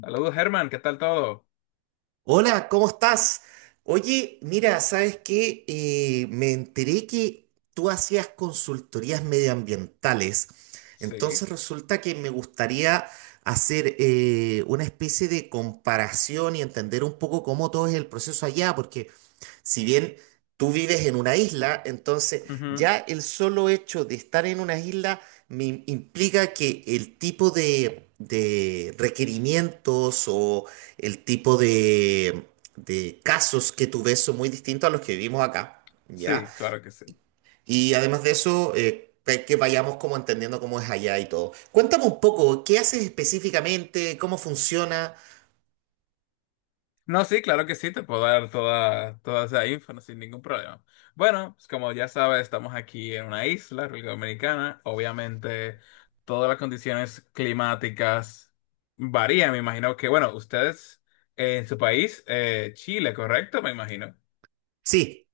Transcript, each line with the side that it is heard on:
left: Saludos, Germán, ¿qué tal todo?
right: Hola, ¿cómo estás? Oye, mira, ¿sabes qué? Me enteré que tú hacías consultorías medioambientales,
left: Sí.
right: entonces resulta que me gustaría hacer una especie de comparación y entender un poco cómo todo es el proceso allá, porque si bien tú vives en una isla, entonces
left: Ujú.
right: ya el solo hecho de estar en una isla me implica que el tipo de requerimientos o el tipo de casos que tú ves son muy distintos a los que vivimos acá, ¿ya?
left: Sí, claro que sí.
right: Y además de eso, que vayamos como entendiendo cómo es allá y todo. Cuéntame un poco, ¿qué haces específicamente? ¿Cómo funciona?
left: No, sí, claro que sí, te puedo dar toda, toda esa info no, sin ningún problema. Bueno, pues como ya sabes, estamos aquí en una isla, República Dominicana. Obviamente, todas las condiciones climáticas varían. Me imagino que, bueno, ustedes en su país, Chile, ¿correcto? Me imagino.
right: Sí,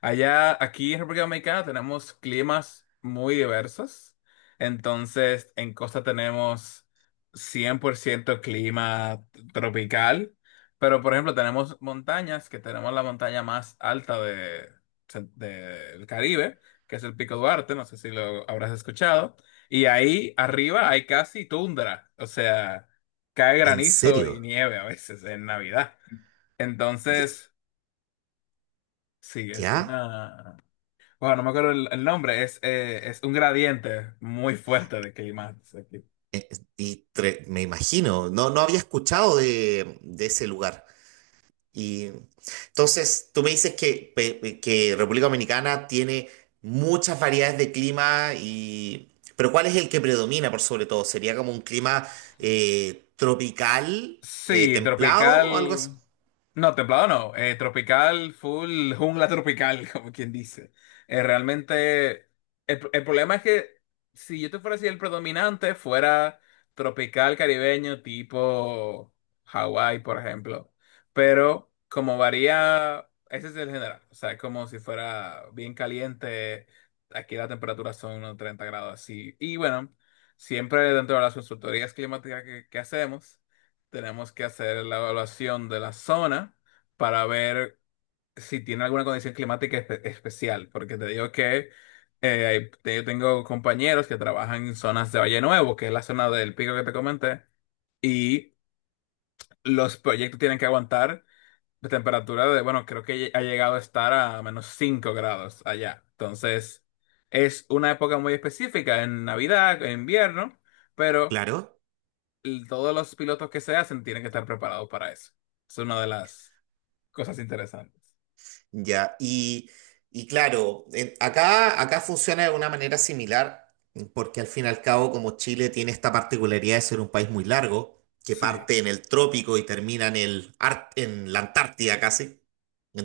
left: Allá, aquí en República Dominicana tenemos climas muy diversos. Entonces, en costa tenemos 100% clima tropical, pero por ejemplo tenemos montañas, que tenemos la montaña más alta del Caribe, que es el Pico Duarte, no sé si lo habrás escuchado, y ahí arriba hay casi tundra, o sea, cae
right: ¿en
left: granizo y
right: serio?
left: nieve a veces en Navidad. Entonces, sí, es
right: ¿Ya?
left: una... Bueno, no me acuerdo el nombre, es un gradiente muy fuerte de clima.
right: Eh, me imagino, no, no había escuchado de ese lugar. Y entonces, tú me dices que República Dominicana tiene muchas variedades de clima. Y... Pero ¿cuál es el que predomina por sobre todo? ¿Sería como un clima tropical,
left: Sí,
right: templado o algo así?
left: tropical. No, templado no. Tropical, full jungla tropical, como quien dice. Realmente, el problema es que si yo te fuera a decir el predominante, fuera tropical caribeño, tipo Hawái, por ejemplo. Pero como varía, ese es el general. O sea, es como si fuera bien caliente. Aquí la temperatura son unos 30 grados así. Y bueno, siempre dentro de las consultorías climáticas que hacemos. Tenemos que hacer la evaluación de la zona para ver si tiene alguna condición climática especial, porque te digo que yo tengo compañeros que trabajan en zonas de Valle Nuevo, que es la zona del pico que te comenté, y los proyectos tienen que aguantar la temperatura de, bueno, creo que ha llegado a estar a menos 5 grados allá. Entonces, es una época muy específica, en Navidad, en invierno, pero
right: Claro.
left: todos los pilotos que se hacen tienen que estar preparados para eso. Es una de las cosas interesantes.
right: Ya, y claro, acá funciona de una manera similar, porque al fin y al cabo, como Chile tiene esta particularidad de ser un país muy largo, que
left: Sí,
right: parte en el trópico y termina en la Antártida casi,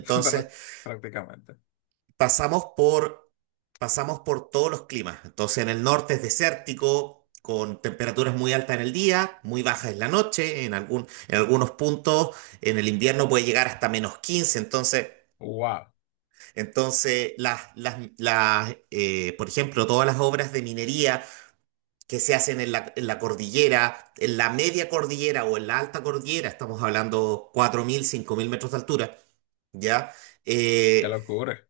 left: prá- prácticamente.
right: pasamos por, pasamos por todos los climas. Entonces en el norte es desértico, con temperaturas muy altas en el día, muy bajas en la noche, en algunos puntos en el invierno puede llegar hasta -15. Entonces,
left: Wow,
right: Entonces, por ejemplo, todas las obras de minería que se hacen en la cordillera, en la media cordillera o en la alta cordillera, estamos hablando 4.000 5.000 metros de altura, ¿ya?
left: qué
right: Eh,
left: locura.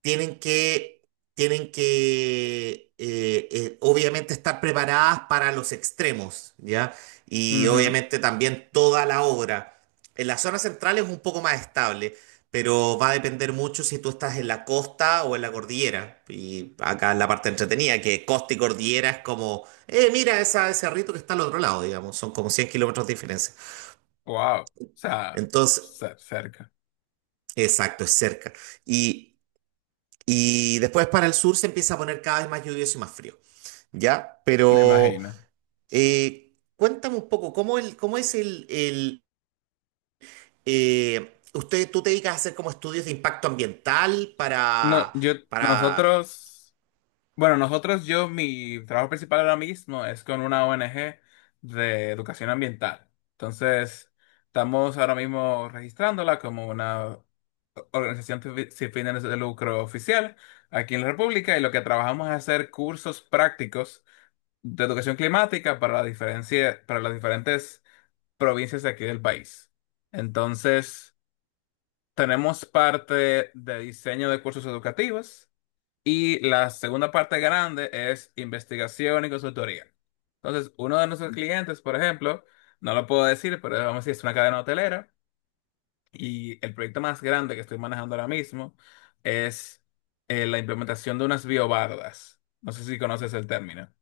right: tienen que, tienen que obviamente estar preparadas para los extremos, ¿ya? Y
left: Ujú.
right: obviamente también toda la obra. En la zona central es un poco más estable, pero va a depender mucho si tú estás en la costa o en la cordillera. Y acá es la parte entretenida, que costa y cordillera es como, mira esa, ese rito que está al otro lado, digamos, son como 100 km de diferencia.
left: Wow, o sea,
right: Entonces,
left: cerca,
right: exacto, es cerca. Y, y después para el sur se empieza a poner cada vez más lluvioso y más frío. Ya,
left: me
right: pero
left: imagino.
right: cuéntame un poco, ¿cómo, el, cómo es el usted, ¿tú te dedicas a hacer como estudios de impacto ambiental?
left: No,
right: Para...
left: yo,
right: para
left: nosotros. Bueno, nosotros, yo, mi trabajo principal ahora mismo es con una ONG de educación ambiental. Entonces, estamos ahora mismo registrándola como una organización sin fines de lucro oficial aquí en la República, y lo que trabajamos es hacer cursos prácticos de educación climática para la diferencia, para las diferentes provincias de aquí del país. Entonces, tenemos parte de diseño de cursos educativos. Y la segunda parte grande es investigación y consultoría. Entonces, uno de nuestros clientes, por ejemplo, no lo puedo decir, pero vamos a decir, es una cadena hotelera, y el proyecto más grande que estoy manejando ahora mismo es la implementación de unas biobardas. No sé si conoces el término.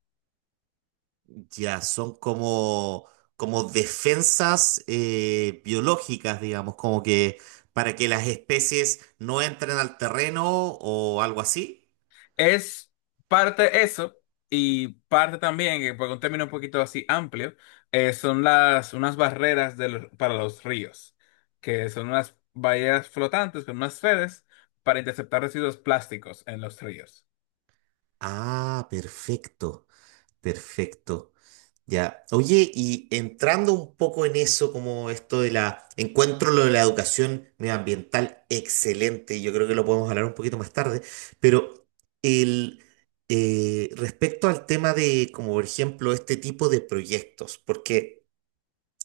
right: ya, son como, como defensas biológicas, digamos, como que para que las especies no entren al terreno o algo así.
left: Es parte eso y parte también, que por un término un poquito así amplio, son las unas barreras para los ríos, que son unas vallas flotantes con unas redes para interceptar residuos plásticos en los ríos.
right: Ah, perfecto, perfecto. Ya. Oye, y entrando un poco en eso, como esto de la, encuentro lo de la educación medioambiental excelente, yo creo que lo podemos hablar un poquito más tarde, pero el, respecto al tema de, como por ejemplo, este tipo de proyectos, porque,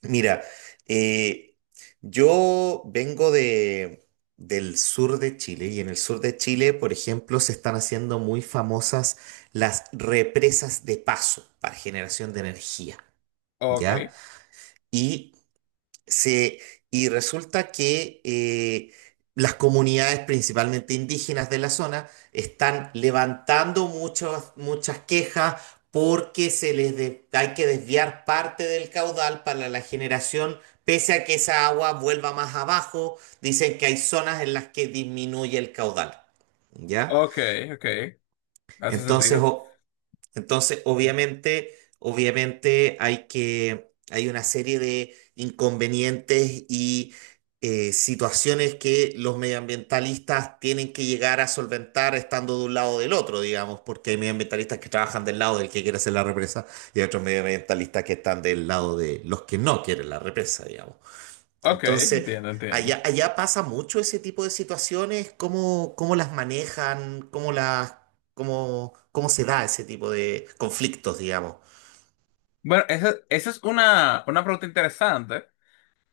right: mira, eh, yo vengo del sur de Chile, y en el sur de Chile, por ejemplo, se están haciendo muy famosas las represas de paso para generación de energía.
left: Ok,
right: ¿Ya? Y se, y resulta que las comunidades, principalmente indígenas de la zona, están levantando muchas quejas porque hay que desviar parte del caudal para la generación, pese a que esa agua vuelva más abajo, dicen que hay zonas en las que disminuye el caudal, ¿ya?
left: ok, ok. ¿Hace
right: Entonces,
left: sentido?
right: obviamente, hay que, hay una serie de inconvenientes y situaciones que los medioambientalistas tienen que llegar a solventar estando de un lado o del otro, digamos, porque hay medioambientalistas que trabajan del lado del que quiere hacer la represa, y hay otros medioambientalistas que están del lado de los que no quieren la represa, digamos.
left: Ok,
right: Entonces,
left: entiendo, entiendo.
right: allá, allá pasa mucho ese tipo de situaciones. ¿Cómo las manejan? ¿Cómo se da ese tipo de conflictos, digamos?
left: Bueno, esa es una pregunta interesante.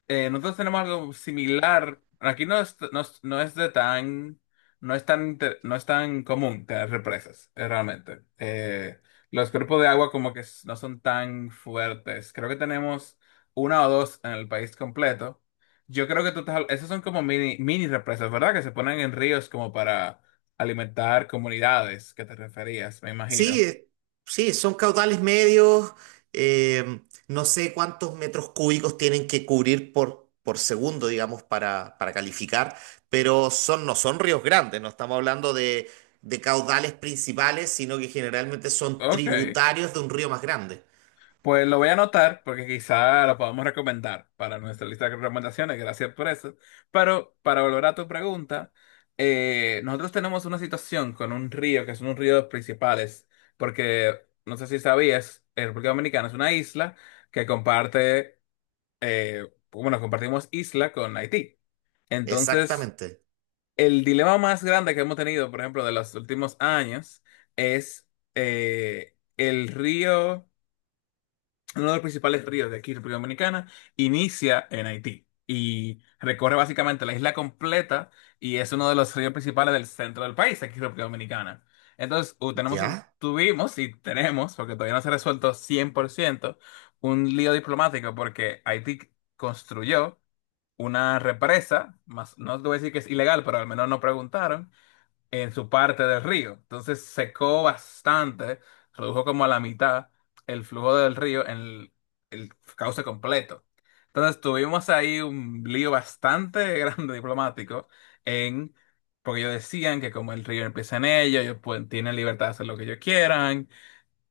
left: Nosotros tenemos algo similar. Aquí no es de tan, no es tan común tener represas, realmente. Los cuerpos de agua como que no son tan fuertes. Creo que tenemos una o dos en el país completo. Yo creo que tú estás, esas son como mini represas, ¿verdad? Que se ponen en ríos como para alimentar comunidades, que te referías, me
right: Sí,
left: imagino.
right: sí, son caudales medios, eh, no sé cuántos metros cúbicos tienen que cubrir por segundo, digamos, para calificar, pero son, no son ríos grandes, no estamos hablando de caudales principales, sino que generalmente son
left: Ok.
right: tributarios de un río más grande.
left: Pues lo voy a anotar porque quizá lo podamos recomendar para nuestra lista de recomendaciones, gracias por eso. Pero para volver a tu pregunta, nosotros tenemos una situación con un río, que es uno de los ríos principales, porque no sé si sabías, República Dominicana es una isla que comparte, bueno, compartimos isla con Haití. Entonces,
right: Exactamente.
left: el dilema más grande que hemos tenido, por ejemplo, de los últimos años, es el río... Uno de los principales ríos de aquí, República Dominicana, inicia en Haití y recorre básicamente la isla completa, y es uno de los ríos principales del centro del país, aquí, República Dominicana. Entonces,
right: ¿Ya?
left: tuvimos y tenemos, porque todavía no se ha resuelto 100% un lío diplomático porque Haití construyó una represa, más, no te voy a decir que es ilegal, pero al menos no preguntaron, en su parte del río. Entonces secó bastante, redujo como a la mitad el flujo del río en el cauce completo. Entonces tuvimos ahí un lío bastante grande diplomático en, porque ellos decían que como el río empieza en ellos, ellos pueden, tienen libertad de hacer lo que ellos quieran,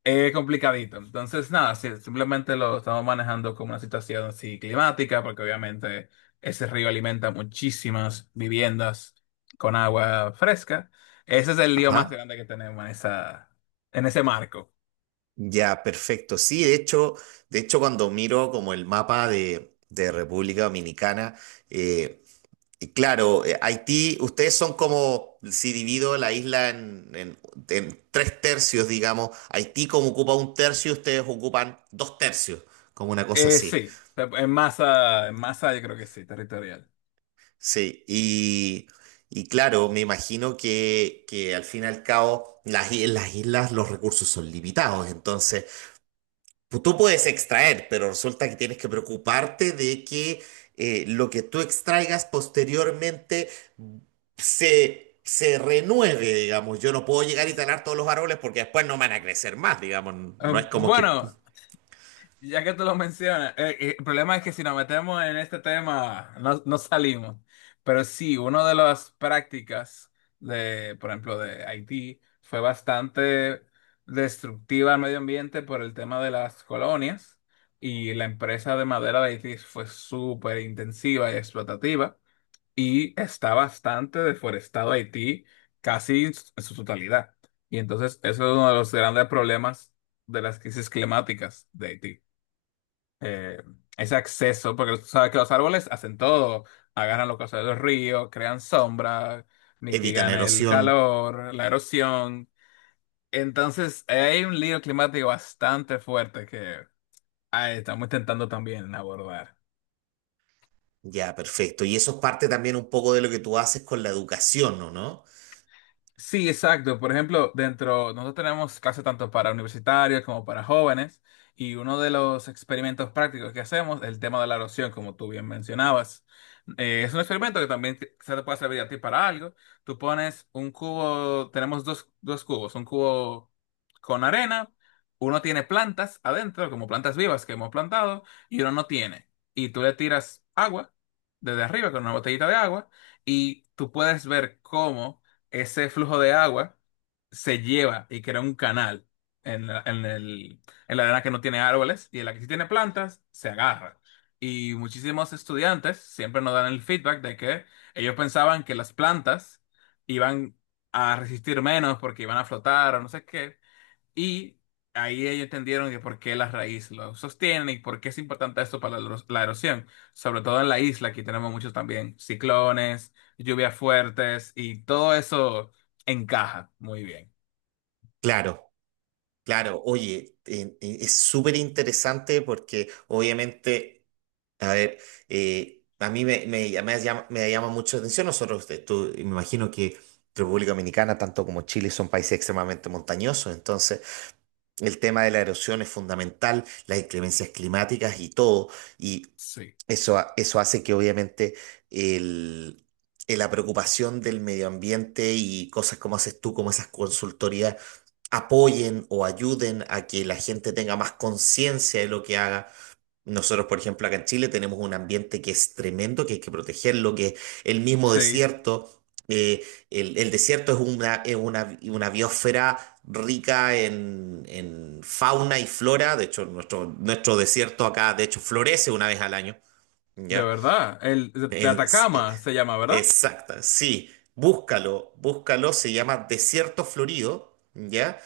left: es complicadito. Entonces, nada, sí, simplemente lo estamos manejando como una situación así climática, porque obviamente ese río alimenta muchísimas viviendas con agua fresca. Ese es el lío más
right: Ah,
left: grande que tenemos en esa, en ese marco.
right: ya, perfecto. Sí, de hecho, cuando miro como el mapa de República Dominicana, eh, y claro, Haití, ustedes son como, si divido la isla en tres tercios, digamos, Haití como ocupa un tercio, ustedes ocupan dos tercios, como una cosa así.
left: Sí, en masa yo creo que sí, territorial.
right: Sí, y claro, me imagino que al fin y al cabo las islas, los recursos son limitados, entonces... Pues tú puedes extraer, pero resulta que tienes que preocuparte de que lo que tú extraigas posteriormente se renueve, digamos. Yo no puedo llegar y talar todos los árboles porque después no van a crecer más, digamos. No es
left: Eh,
right: como que
left: bueno. Ya que tú lo mencionas, el problema es que si nos metemos en este tema, no, no salimos. Pero sí, una de las prácticas de, por ejemplo, de Haití fue bastante destructiva al medio ambiente por el tema de las colonias, y la empresa de madera de Haití fue súper intensiva y explotativa, y está bastante deforestado Haití casi en su totalidad. Y entonces eso es uno de los grandes problemas de las crisis climáticas de Haití, eh, ese acceso, porque tú sabes que los árboles hacen todo, agarran los cauces de los ríos, crean sombra,
right: evitan
left: mitigan el
right: erosión.
left: calor, la erosión. Entonces, hay un lío climático bastante fuerte que estamos intentando también abordar.
right: Ya, perfecto. Y eso es parte también un poco de lo que tú haces con la educación, ¿no? ¿No?
left: Sí, exacto. Por ejemplo, dentro, nosotros tenemos clases tanto para universitarios como para jóvenes, y uno de los experimentos prácticos que hacemos es el tema de la erosión, como tú bien mencionabas. Es un experimento que también se te puede servir a ti para algo. Tú pones un cubo, tenemos dos, un cubo con arena, uno tiene plantas adentro, como plantas vivas que hemos plantado, y uno no tiene. Y tú le tiras agua desde arriba con una botellita de agua, y tú puedes ver cómo ese flujo de agua se lleva y crea un canal en la, en el- en la arena que no tiene árboles, y en la que sí tiene plantas, se agarra. Y muchísimos estudiantes siempre nos dan el feedback de que ellos pensaban que las plantas iban a resistir menos porque iban a flotar o no sé qué, y ahí ellos entendieron que por qué la raíz lo sostiene y por qué es importante esto para la, la erosión. Sobre todo en la isla, aquí tenemos muchos también ciclones, lluvias fuertes y todo eso encaja muy bien.
right: Claro, claro. Oye, es súper interesante porque obviamente... A ver, a mí me llama mucho la atención. Nosotros, me imagino que República Dominicana, tanto como Chile, son países extremadamente montañosos. Entonces, el tema de la erosión es fundamental, las inclemencias climáticas y todo. Y
left: Sí,
right: eso, eso hace que obviamente el, la preocupación del medio ambiente y cosas como haces tú, como esas consultorías, apoyen o ayuden a que la gente tenga más conciencia de lo que haga. Nosotros, por ejemplo, acá en Chile tenemos un ambiente que es tremendo, que hay que protegerlo, que el mismo
left: sí,
right: desierto, el desierto una biosfera rica en fauna y flora. De hecho, nuestro desierto acá, de hecho, florece una vez al año,
left: de
right: ¿ya?
left: verdad. El de
right: En- eh,
left: Atacama se llama, ¿verdad?
right: Exacta, sí, búscalo, búscalo, se llama Desierto Florido, ¿ya?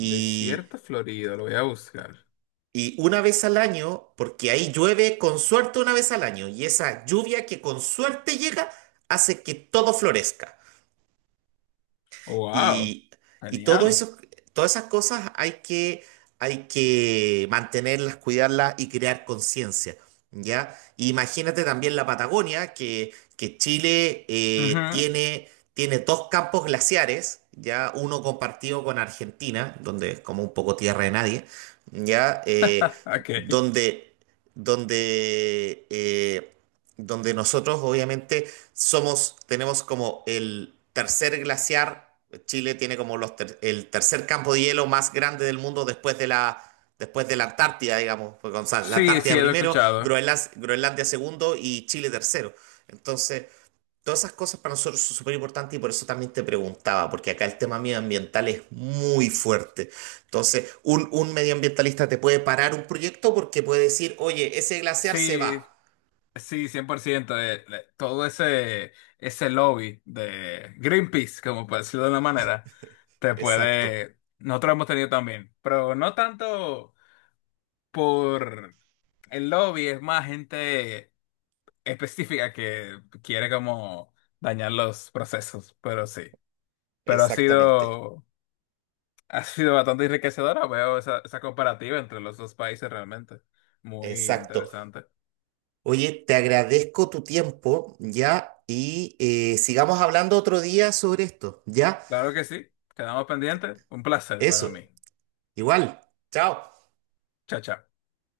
left: Desierto Florido, lo voy a buscar.
right: Y una vez al año, porque ahí llueve con suerte una vez al año, y esa lluvia que con suerte llega hace que todo florezca.
left: Wow,
right: Y y todo
left: genial.
right: eso, todas esas cosas hay que mantenerlas, cuidarlas y crear conciencia, ¿ya? Imagínate también la Patagonia, que Chile
left: Ujú.
right: tiene dos campos glaciares, ¿ya? Uno compartido con Argentina, donde es como un poco tierra de nadie, ¿ya?
left: Ok.
right: Donde, donde, eh, donde nosotros obviamente tenemos como el tercer glaciar. Chile tiene como el tercer campo de hielo más grande del mundo después de la Antártida, digamos. Porque, o sea, la
left: Sí, sí,
right: Antártida
left: lo he
right: primero,
left: escuchado.
right: Groenlandia, segundo, y Chile tercero. Entonces, todas esas cosas para nosotros son súper importantes y por eso también te preguntaba, porque acá el tema medioambiental es muy fuerte. Entonces, un medioambientalista te puede parar un proyecto porque puede decir, oye, ese glaciar se
left: Sí,
right: va.
left: sí, 100%, de todo ese, ese lobby de Greenpeace, como por decirlo de una manera, te
right: Exacto,
left: puede, nosotros lo hemos tenido también, pero no tanto por el lobby, es más gente específica que quiere como dañar los procesos, pero sí, pero
right: exactamente.
left: ha sido bastante enriquecedora, veo esa, esa comparativa entre los dos países realmente, muy
right: Exacto.
left: interesante.
right: Oye, te agradezco tu tiempo, ¿ya? Sigamos hablando otro día sobre esto, ¿ya?
left: Claro que sí, quedamos pendientes, un placer para
right: Eso,
left: mí.
right: igual. Chao.
left: Chao, chao.